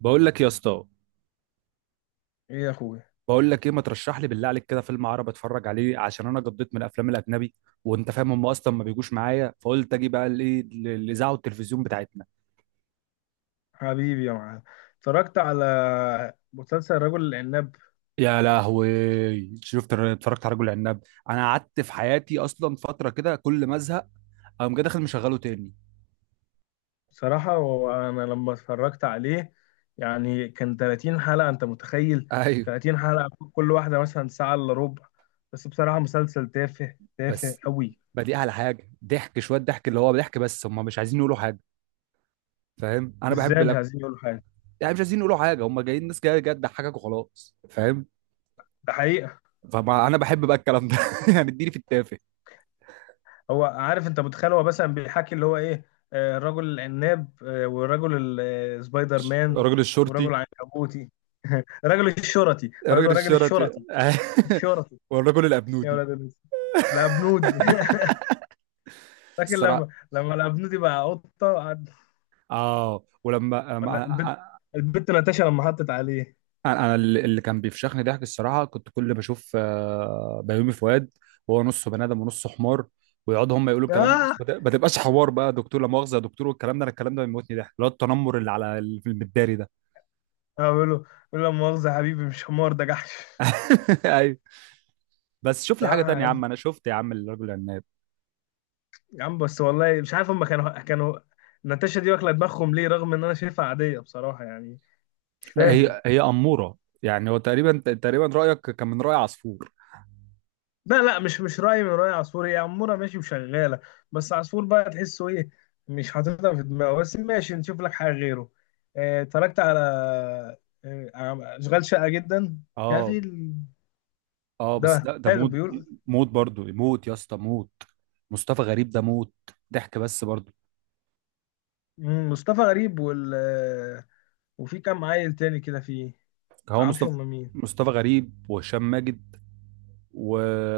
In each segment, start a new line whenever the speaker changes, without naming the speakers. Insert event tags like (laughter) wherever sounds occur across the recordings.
بقول لك يا اسطى.
ايه يا اخويا.
بقول لك ايه، ما ترشح لي بالله عليك كده فيلم عربي اتفرج عليه عشان انا قضيت من الافلام الاجنبي، وانت فاهم هم اصلا ما بيجوش معايا. فقلت اجي بقى الاذاعه والتلفزيون بتاعتنا.
حبيبي يا معلم. اتفرجت على مسلسل رجل العناب.
يا لهوي، شفت، اتفرجت على رجل عناب. انا قعدت في حياتي اصلا فتره كده كل ما ازهق اقوم جاي داخل مشغله تاني.
بصراحة وانا لما اتفرجت عليه يعني كان 30 حلقة، انت متخيل؟
ايوه.
30 حلقة كل واحدة مثلا ساعة الا ربع. بس بصراحة مسلسل تافه تافه
بس
قوي.
بدي على حاجه ضحك، شويه ضحك، اللي هو ضحك، بس هم مش عايزين يقولوا حاجه، فاهم.
ازاي مش عايزين يقولوا حاجة؟
يعني مش عايزين يقولوا حاجه، هم جايين، ناس جايه جايه تضحكك وخلاص، فاهم.
ده حقيقة.
فما انا بحب بقى الكلام ده (laughs) يعني اديني في التافه.
هو عارف، انت متخيل؟ هو مثلا بيحكي اللي هو ايه، رجل العناب، ورجل سبايدر مان،
الراجل الشرطي.
ورجل عنكبوتي. (laughs) رجل الشرطي، هو يقول
الراجل
له رجل
الشرطي.
الشرطي
(laughs)
الشرطي.
والرجل
يا
الابنودي.
ولاد الناس، الابنودي. (laughs) لكن
الصراحه.
لما الابنودي بقى قطه
اه، ولما أم-
ولا
أ-
البت،
أ-
البت ناتاشا لما حطت عليه.
انا اللي كان بيفشخني ضحك الصراحه، كنت كل ما اشوف بيومي فؤاد وهو نصه بني ادم ونصه حمار، ويقعدوا هم يقولوا الكلام ده،
اه،
بس ما تبقاش حوار بقى. دكتور لا مؤاخذه يا دكتور، والكلام ده، انا الكلام ده بيموتني ضحك، اللي هو التنمر اللي في المداري ده.
بقول له لا مؤاخذه يا حبيبي، مش حمار ده جحش.
(laughs) ايوه. بس شوف لي حاجه تانية يا
صراحه
عم، انا شفت يا عم الرجل العناب.
يا عم، بس والله مش عارف، هم كانوا ناتاشا دي واكله دماغهم ليه؟ رغم ان انا شايفها عاديه بصراحه يعني. مش فاهم.
هي أمورة، يعني هو تقريبا تقريبا رأيك كان من رأي عصفور.
لا لا، مش رأي من رأي عصفور. هي عمورة ماشي وشغالة. بس عصفور بقى تحسه ايه؟ مش حاططها في دماغه، بس ماشي نشوف لك حاجة غيره. اتفرجت على، على أشغال شقة جدا. يا
اه.
في ال...
اه بس
ده
ده
حلو،
موت،
بيقول
موت برضو، موت يا اسطى، موت. مصطفى غريب ده موت. ضحك بس برضو.
مصطفى غريب وال وفي كام عيل تاني كده فيه.
هو
متعرفش
مصطفى.
هم مين؟
مصطفى غريب وهشام ماجد و...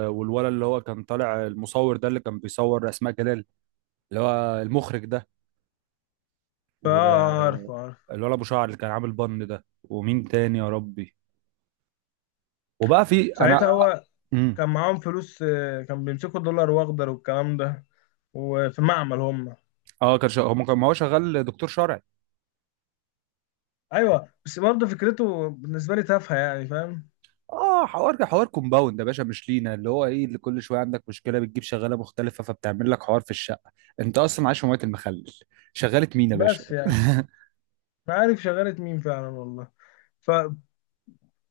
والولد اللي هو كان طالع المصور ده اللي كان بيصور أسماء جلال، اللي هو المخرج ده،
فا
والولد
عارف عارف.
أبو شعر اللي كان عامل بن ده. ومين تاني يا ربي؟ وبقى في أنا
ساعتها هو
مم.
كان معاهم فلوس، كان بيمسكوا دولار واخضر والكلام ده، وفي معمل هم.
اه، كان شغال. هو ما هو شغال دكتور شرعي.
ايوه بس برضه فكرته بالنسبه لي تافهه، يعني فاهم؟
اه، حوار كومباوند يا باشا مش لينا، اللي هو ايه، اللي كل شويه عندك مشكله بتجيب شغاله مختلفه فبتعمل لك حوار في الشقه. انت اصلا عايش في مويه المخلل. شغاله مين يا باشا؟
بس
(laughs)
يعني ما عارف شغاله مين فعلا والله. ف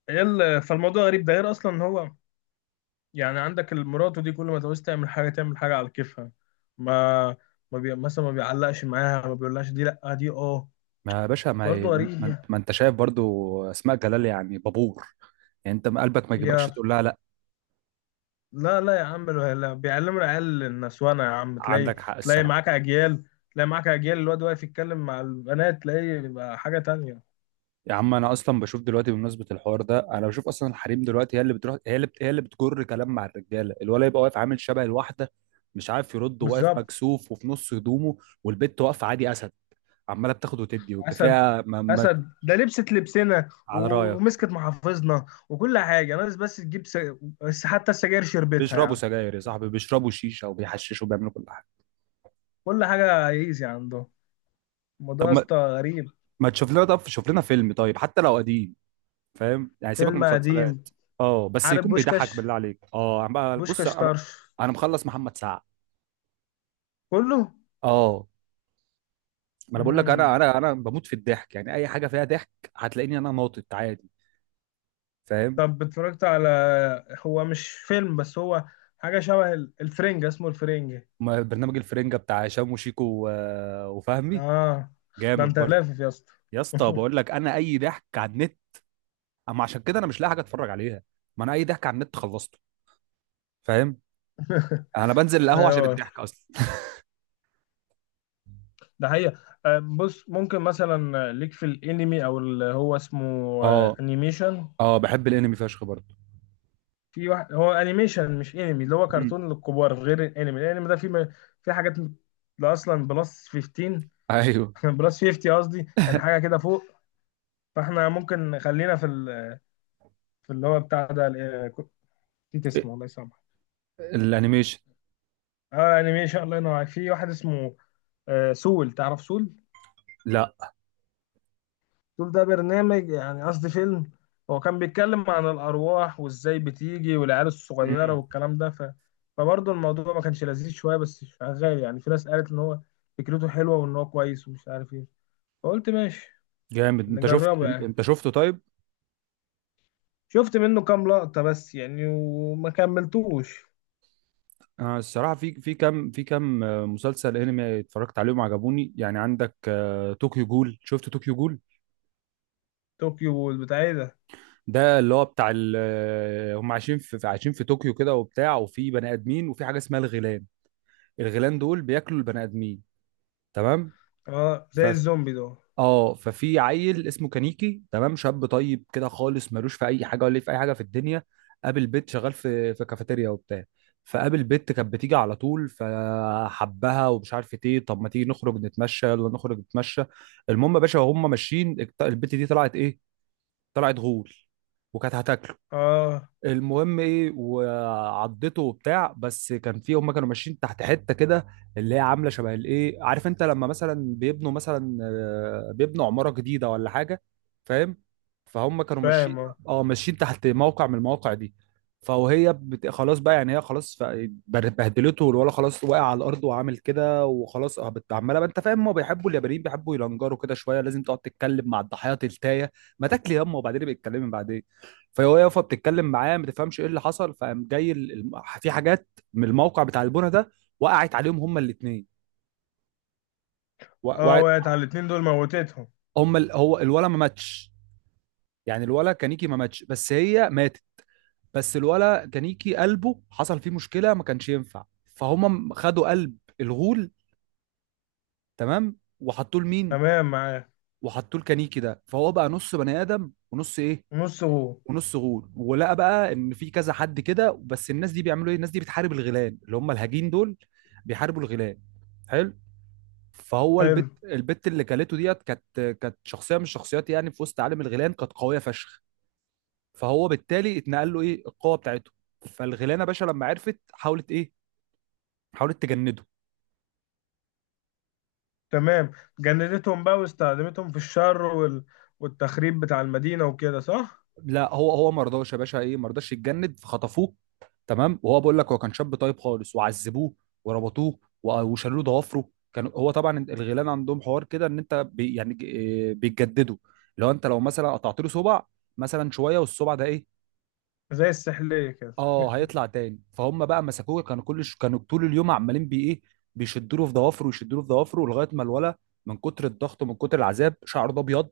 فالموضوع غريب ده، غير اصلا ان هو يعني عندك المراته دي، كل ما تعوز تعمل حاجه تعمل حاجه على كيفها. ما ما بي... مثلا ما بيعلقش معاها، ما بيقولهاش دي لا دي اه.
ما يا باشا، ما
برضه
هي- ما
غريب
ما-
يعني.
ما انت شايف برضو اسماء جلال يعني بابور. يعني انت قلبك ما يجيبكش
يا
تقول لها لا؟
لا لا يا عم، لا لا. بيعلموا العيال النسوانه يا عم، تلاقي
عندك حق
تلاقي
الصراحه.
معاك اجيال تلاقي معاك اجيال الواد واقف يتكلم مع البنات، تلاقيه بيبقى حاجه تانية.
يا عم انا اصلا بشوف دلوقتي بمناسبه الحوار ده، انا بشوف اصلا الحريم دلوقتي هي اللي بتروح، هي اللي بتجر كلام مع الرجاله. الولد يبقى واقف عامل شبه الواحده، مش عارف يرد، وواقف
بالظبط.
مكسوف وفي نص هدومه. والبت واقفه عادي اسد، عماله بتاخد وتدي
اسد،
وبتفيها، ما.
اسد ده لبست لبسنا
على رايك.
ومسكت محافظنا وكل حاجه، ناقص بس تجيب بس حتى السجاير شربتها يا
بيشربوا
عم.
سجاير يا صاحبي، بيشربوا شيشه وبيحششوا وبيعملوا كل حاجه.
كل حاجه ايزي عندهم. الموضوع
طب
يا
ما,
اسطى غريب.
ما تشوف لنا، طب شوف لنا فيلم طيب حتى لو قديم، فاهم، يعني سيبك من
فيلم
المسلسلات.
قديم؟
اه بس
عارف
يكون بيضحك
بوشكاش؟
بالله عليك، اه عم. بص
بوشكاش
انا،
طرش
مخلص محمد سعد.
كله.
اه. ما انا بقول لك
امم
انا، انا بموت في الضحك، يعني اي حاجه فيها ضحك هتلاقيني انا ناطط عادي، فاهم.
طب اتفرجت على، هو مش فيلم بس هو حاجه شبه الفرنجة، اسمه الفرنجة.
ما برنامج الفرنجه بتاع هشام وشيكو وفهمي
اه ده
جامد
انت
برضه.
لافف يا اسطى.
يا اسطى
(laughs)
بقول لك انا اي ضحك على النت. اما عشان كده انا مش لاقي حاجه اتفرج عليها، ما انا اي ضحك على النت خلصته، فاهم. انا بنزل القهوه عشان
ايوه
الضحك اصلا.
ده حقيقة. بص ممكن مثلا ليك في الانمي، او اللي هو اسمه
اه.
انيميشن.
اه بحب الانمي فشخ برضه.
في واحد هو انيميشن مش انمي، اللي هو
مم.
كرتون للكبار غير الانمي. الانمي ده في حاجات، ده اصلا بلس 15.
ايوه.
(laughs) بلس 50 قصدي، يعني حاجة كده فوق. فاحنا ممكن خلينا في ال... في اللي هو بتاع ده كنت نسيت
إيه،
اسمه، الله يسامحك.
الانيميشن.
اه انيميشن، الله ينور عليك. في واحد اسمه سول، تعرف سول؟
لا.
شوف، ده برنامج، يعني قصدي فيلم. هو كان بيتكلم عن الأرواح وإزاي بتيجي والعيال الصغيرة
مم.
والكلام ده ف... فبرضه الموضوع ما كانش لذيذ شوية، بس شغال يعني. في ناس قالت إن هو فكرته حلوة وإن هو كويس ومش عارف إيه، فقلت ماشي
جامد، انت شفت،
نجربه يعني.
أنت شفته طيب.
شفت منه كام لقطة بس يعني، وما كملتوش.
آه الصراحه، في في كام، في كام مسلسل انمي اتفرجت عليهم عجبوني، يعني عندك آه طوكيو جول، شفت طوكيو جول؟
طوكيو، والبتاع إيه ده؟
ده اللي هو بتاع هم عايشين عايشين في طوكيو كده وبتاع، وفي بني ادمين، وفي حاجه اسمها الغيلان. الغيلان دول بياكلوا البني ادمين، تمام.
اه زي الزومبي ده.
اه ففي عيل اسمه كانيكي، تمام، شاب طيب كده خالص، ملوش في اي حاجه ولا ليه في اي حاجه في الدنيا. قابل بنت شغال في كافيتيريا وبتاع. فقابل بنت كانت بتيجي على طول، فحبها ومش عارف ايه. طب ما تيجي نخرج نتمشى، يلا نخرج نتمشى. المهم يا باشا وهم ماشيين، البنت دي طلعت ايه، طلعت غول، وكانت هتاكله.
اه
المهم ايه، وعضته وبتاع، بس كان في، هم كانوا ماشيين تحت حته كده اللي هي عامله شبه الايه، عارف انت لما مثلا بيبنوا مثلا بيبنوا عماره جديده ولا حاجه، فاهم. فهم كانوا ماشيين،
فاهم اه.
اه ماشيين تحت موقع من المواقع دي. فهي خلاص بقى، يعني هي خلاص، بهدلته، والولا خلاص واقع على الارض وعامل كده وخلاص، اه عماله بقى. انت فاهم، ما بيحبوا اليابانيين بيحبوا يلنجروا كده شويه، لازم تقعد تتكلم مع الضحايا تلتايه، ما تاكلي يما وبعدين بيتكلمي بعدين. فهو يافا بتتكلم معاه، ما تفهمش ايه اللي حصل. فقام جاي في حاجات من الموقع بتاع البنا ده، وقعت عليهم هما الاثنين،
اه
وقعت.
وقعت على الاتنين دول، موتتهم؟
هو الولا ما ماتش يعني، الولا كانيكي ما ماتش، بس هي ماتت. بس الولا كانيكي قلبه حصل فيه مشكله ما كانش ينفع، فهم خدوا قلب الغول، تمام، وحطوه لمين،
تمام معايا.
وحطوه لكانيكي ده. فهو بقى نص بني ادم ونص ايه،
نص غو.
ونص غول. ولقى بقى ان في كذا حد كده، بس الناس دي بيعملوا ايه، الناس دي بتحارب الغيلان اللي هم الهجين دول. بيحاربوا الغيلان. حلو. فهو
حلو.
البت، اللي كلته ديت كانت، كانت شخصيه من الشخصيات يعني، في وسط عالم الغيلان كانت قويه فشخ. فهو بالتالي اتنقل له ايه، القوه بتاعته. فالغيلانه باشا لما عرفت حاولت ايه، حاولت تجنده.
تمام. جندتهم بقى واستخدمتهم في الشر وال... والتخريب بتاع المدينة وكده، صح؟
لا هو ما رضاش يا باشا، ايه ما رضاش يتجند فخطفوه، تمام. وهو بقول لك هو كان شاب طيب خالص، وعذبوه وربطوه وشالوا له ضوافره. كان هو طبعا الغيلان عندهم حوار كده ان انت بي يعني ج- إيه بيتجددوا. لو انت لو مثلا قطعت له صبع مثلا شويه والصبع ده ايه،
زي السحلية كده.
اه هيطلع تاني. فهم بقى مسكوه، كانوا طول اليوم عمالين بي ايه، بيشدوا له في ضوافره، ويشدوا له في ضوافره، لغايه ما الولا من كتر الضغط ومن كتر العذاب شعره ده ابيض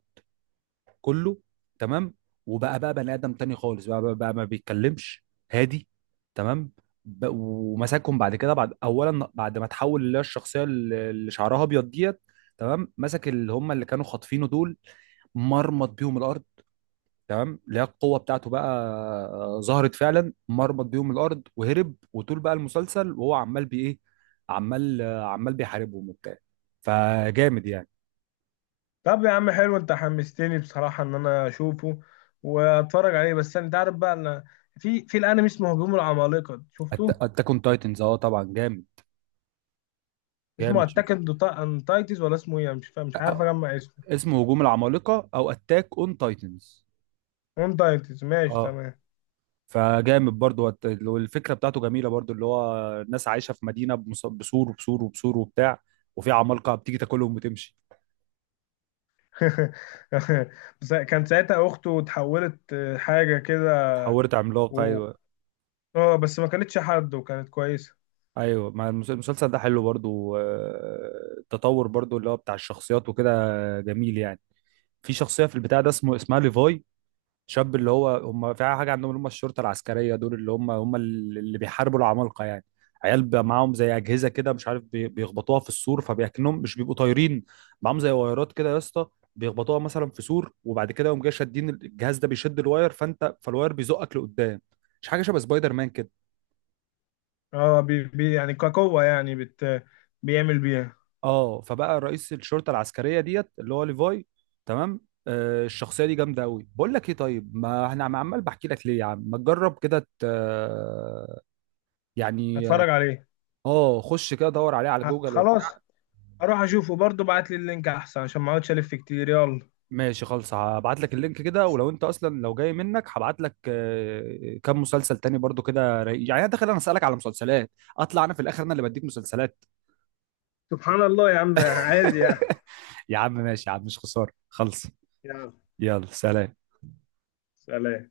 كله، تمام. وبقى بني ادم تاني خالص، بقى ما بيتكلمش، هادي، تمام. ومسكهم بعد كده، بعد اولا، بعد ما تحول اللي هي الشخصيه اللي شعرها ابيض ديت، تمام. مسك اللي هم اللي كانوا خاطفينه دول، مرمط بيهم الارض، تمام. اللي هي القوه بتاعته بقى ظهرت فعلا، مرمط بيهم الارض وهرب. وطول بقى المسلسل وهو عمال بايه، عمال بيحاربهم وبتاع، فجامد يعني.
طب يا عم، حلو، انت حمستني بصراحة ان انا اشوفه واتفرج عليه. بس انت عارف بقى ان في الانمي اسمه هجوم العمالقة، شفته؟
اتاك اون تايتنز، اه طبعا جامد،
اسمه
جامد شوف.
اتاك اون تايتنز ولا اسمه ايه؟ أنا مش فاهم، مش عارف
آه،
اجمع اسمه.
اسمه هجوم العمالقه او اتاك اون تايتنز.
اون تايتنز، ماشي
اه
تمام.
فجامد برضو، والفكره بتاعته جميله برضو، اللي هو الناس عايشه في مدينه بسور، وبسور، وبسور، وبتاع، وفي عمالقه بتيجي تاكلهم وتمشي.
(laughs) بس كان ساعتها اخته اتحولت، حاجة كده
اتحولت عملاقه
و...
ايوه.
اه بس ما كانتش حد، وكانت كويسة.
ايوه مع المسلسل ده حلو برضو، التطور برضو اللي هو بتاع الشخصيات وكده، جميل يعني. في شخصيه في البتاع ده اسمه، اسمها ليفاي، شاب اللي هو هم في حاجه عندهم اللي هم الشرطه العسكريه دول اللي هم اللي بيحاربوا العمالقه يعني. عيال بقى معاهم زي اجهزه كده، مش عارف بيخبطوها في السور فبيكنهم مش بيبقوا طايرين. معاهم زي وايرات كده يا اسطى، بيخبطوها مثلا في سور، وبعد كده يقوم جاي شادين الجهاز ده، بيشد الواير، فانت، فالواير بيزقك لقدام. مش حاجه شبه سبايدر مان كده؟
اه بي يعني كقوة، يعني بيعمل بيها.
اه فبقى رئيس الشرطه العسكريه ديت اللي هو ليفاي، تمام. آه الشخصيه دي جامده قوي. بقول لك ايه طيب، ما انا عمال بحكي لك ليه يا عم، ما تجرب كده يعني.
اتفرج عليه.
اه خش كده دور عليه على جوجل وبتاع.
خلاص، اروح اشوفه برضه. بعت لي اللينك احسن، عشان ما اقعدش الف كتير. يلا
ماشي خالص، هبعت لك اللينك كده. ولو انت اصلا لو جاي منك هبعت لك كام مسلسل تاني برضو كده رايق. يعني انا داخل انا اسالك على مسلسلات، اطلع انا في الاخر انا اللي بديك مسلسلات.
سبحان الله يا عم، عادي يعني.
يا عم ماشي يا عم، مش خساره، خلص.
يلا
يلا سلام.
سلام.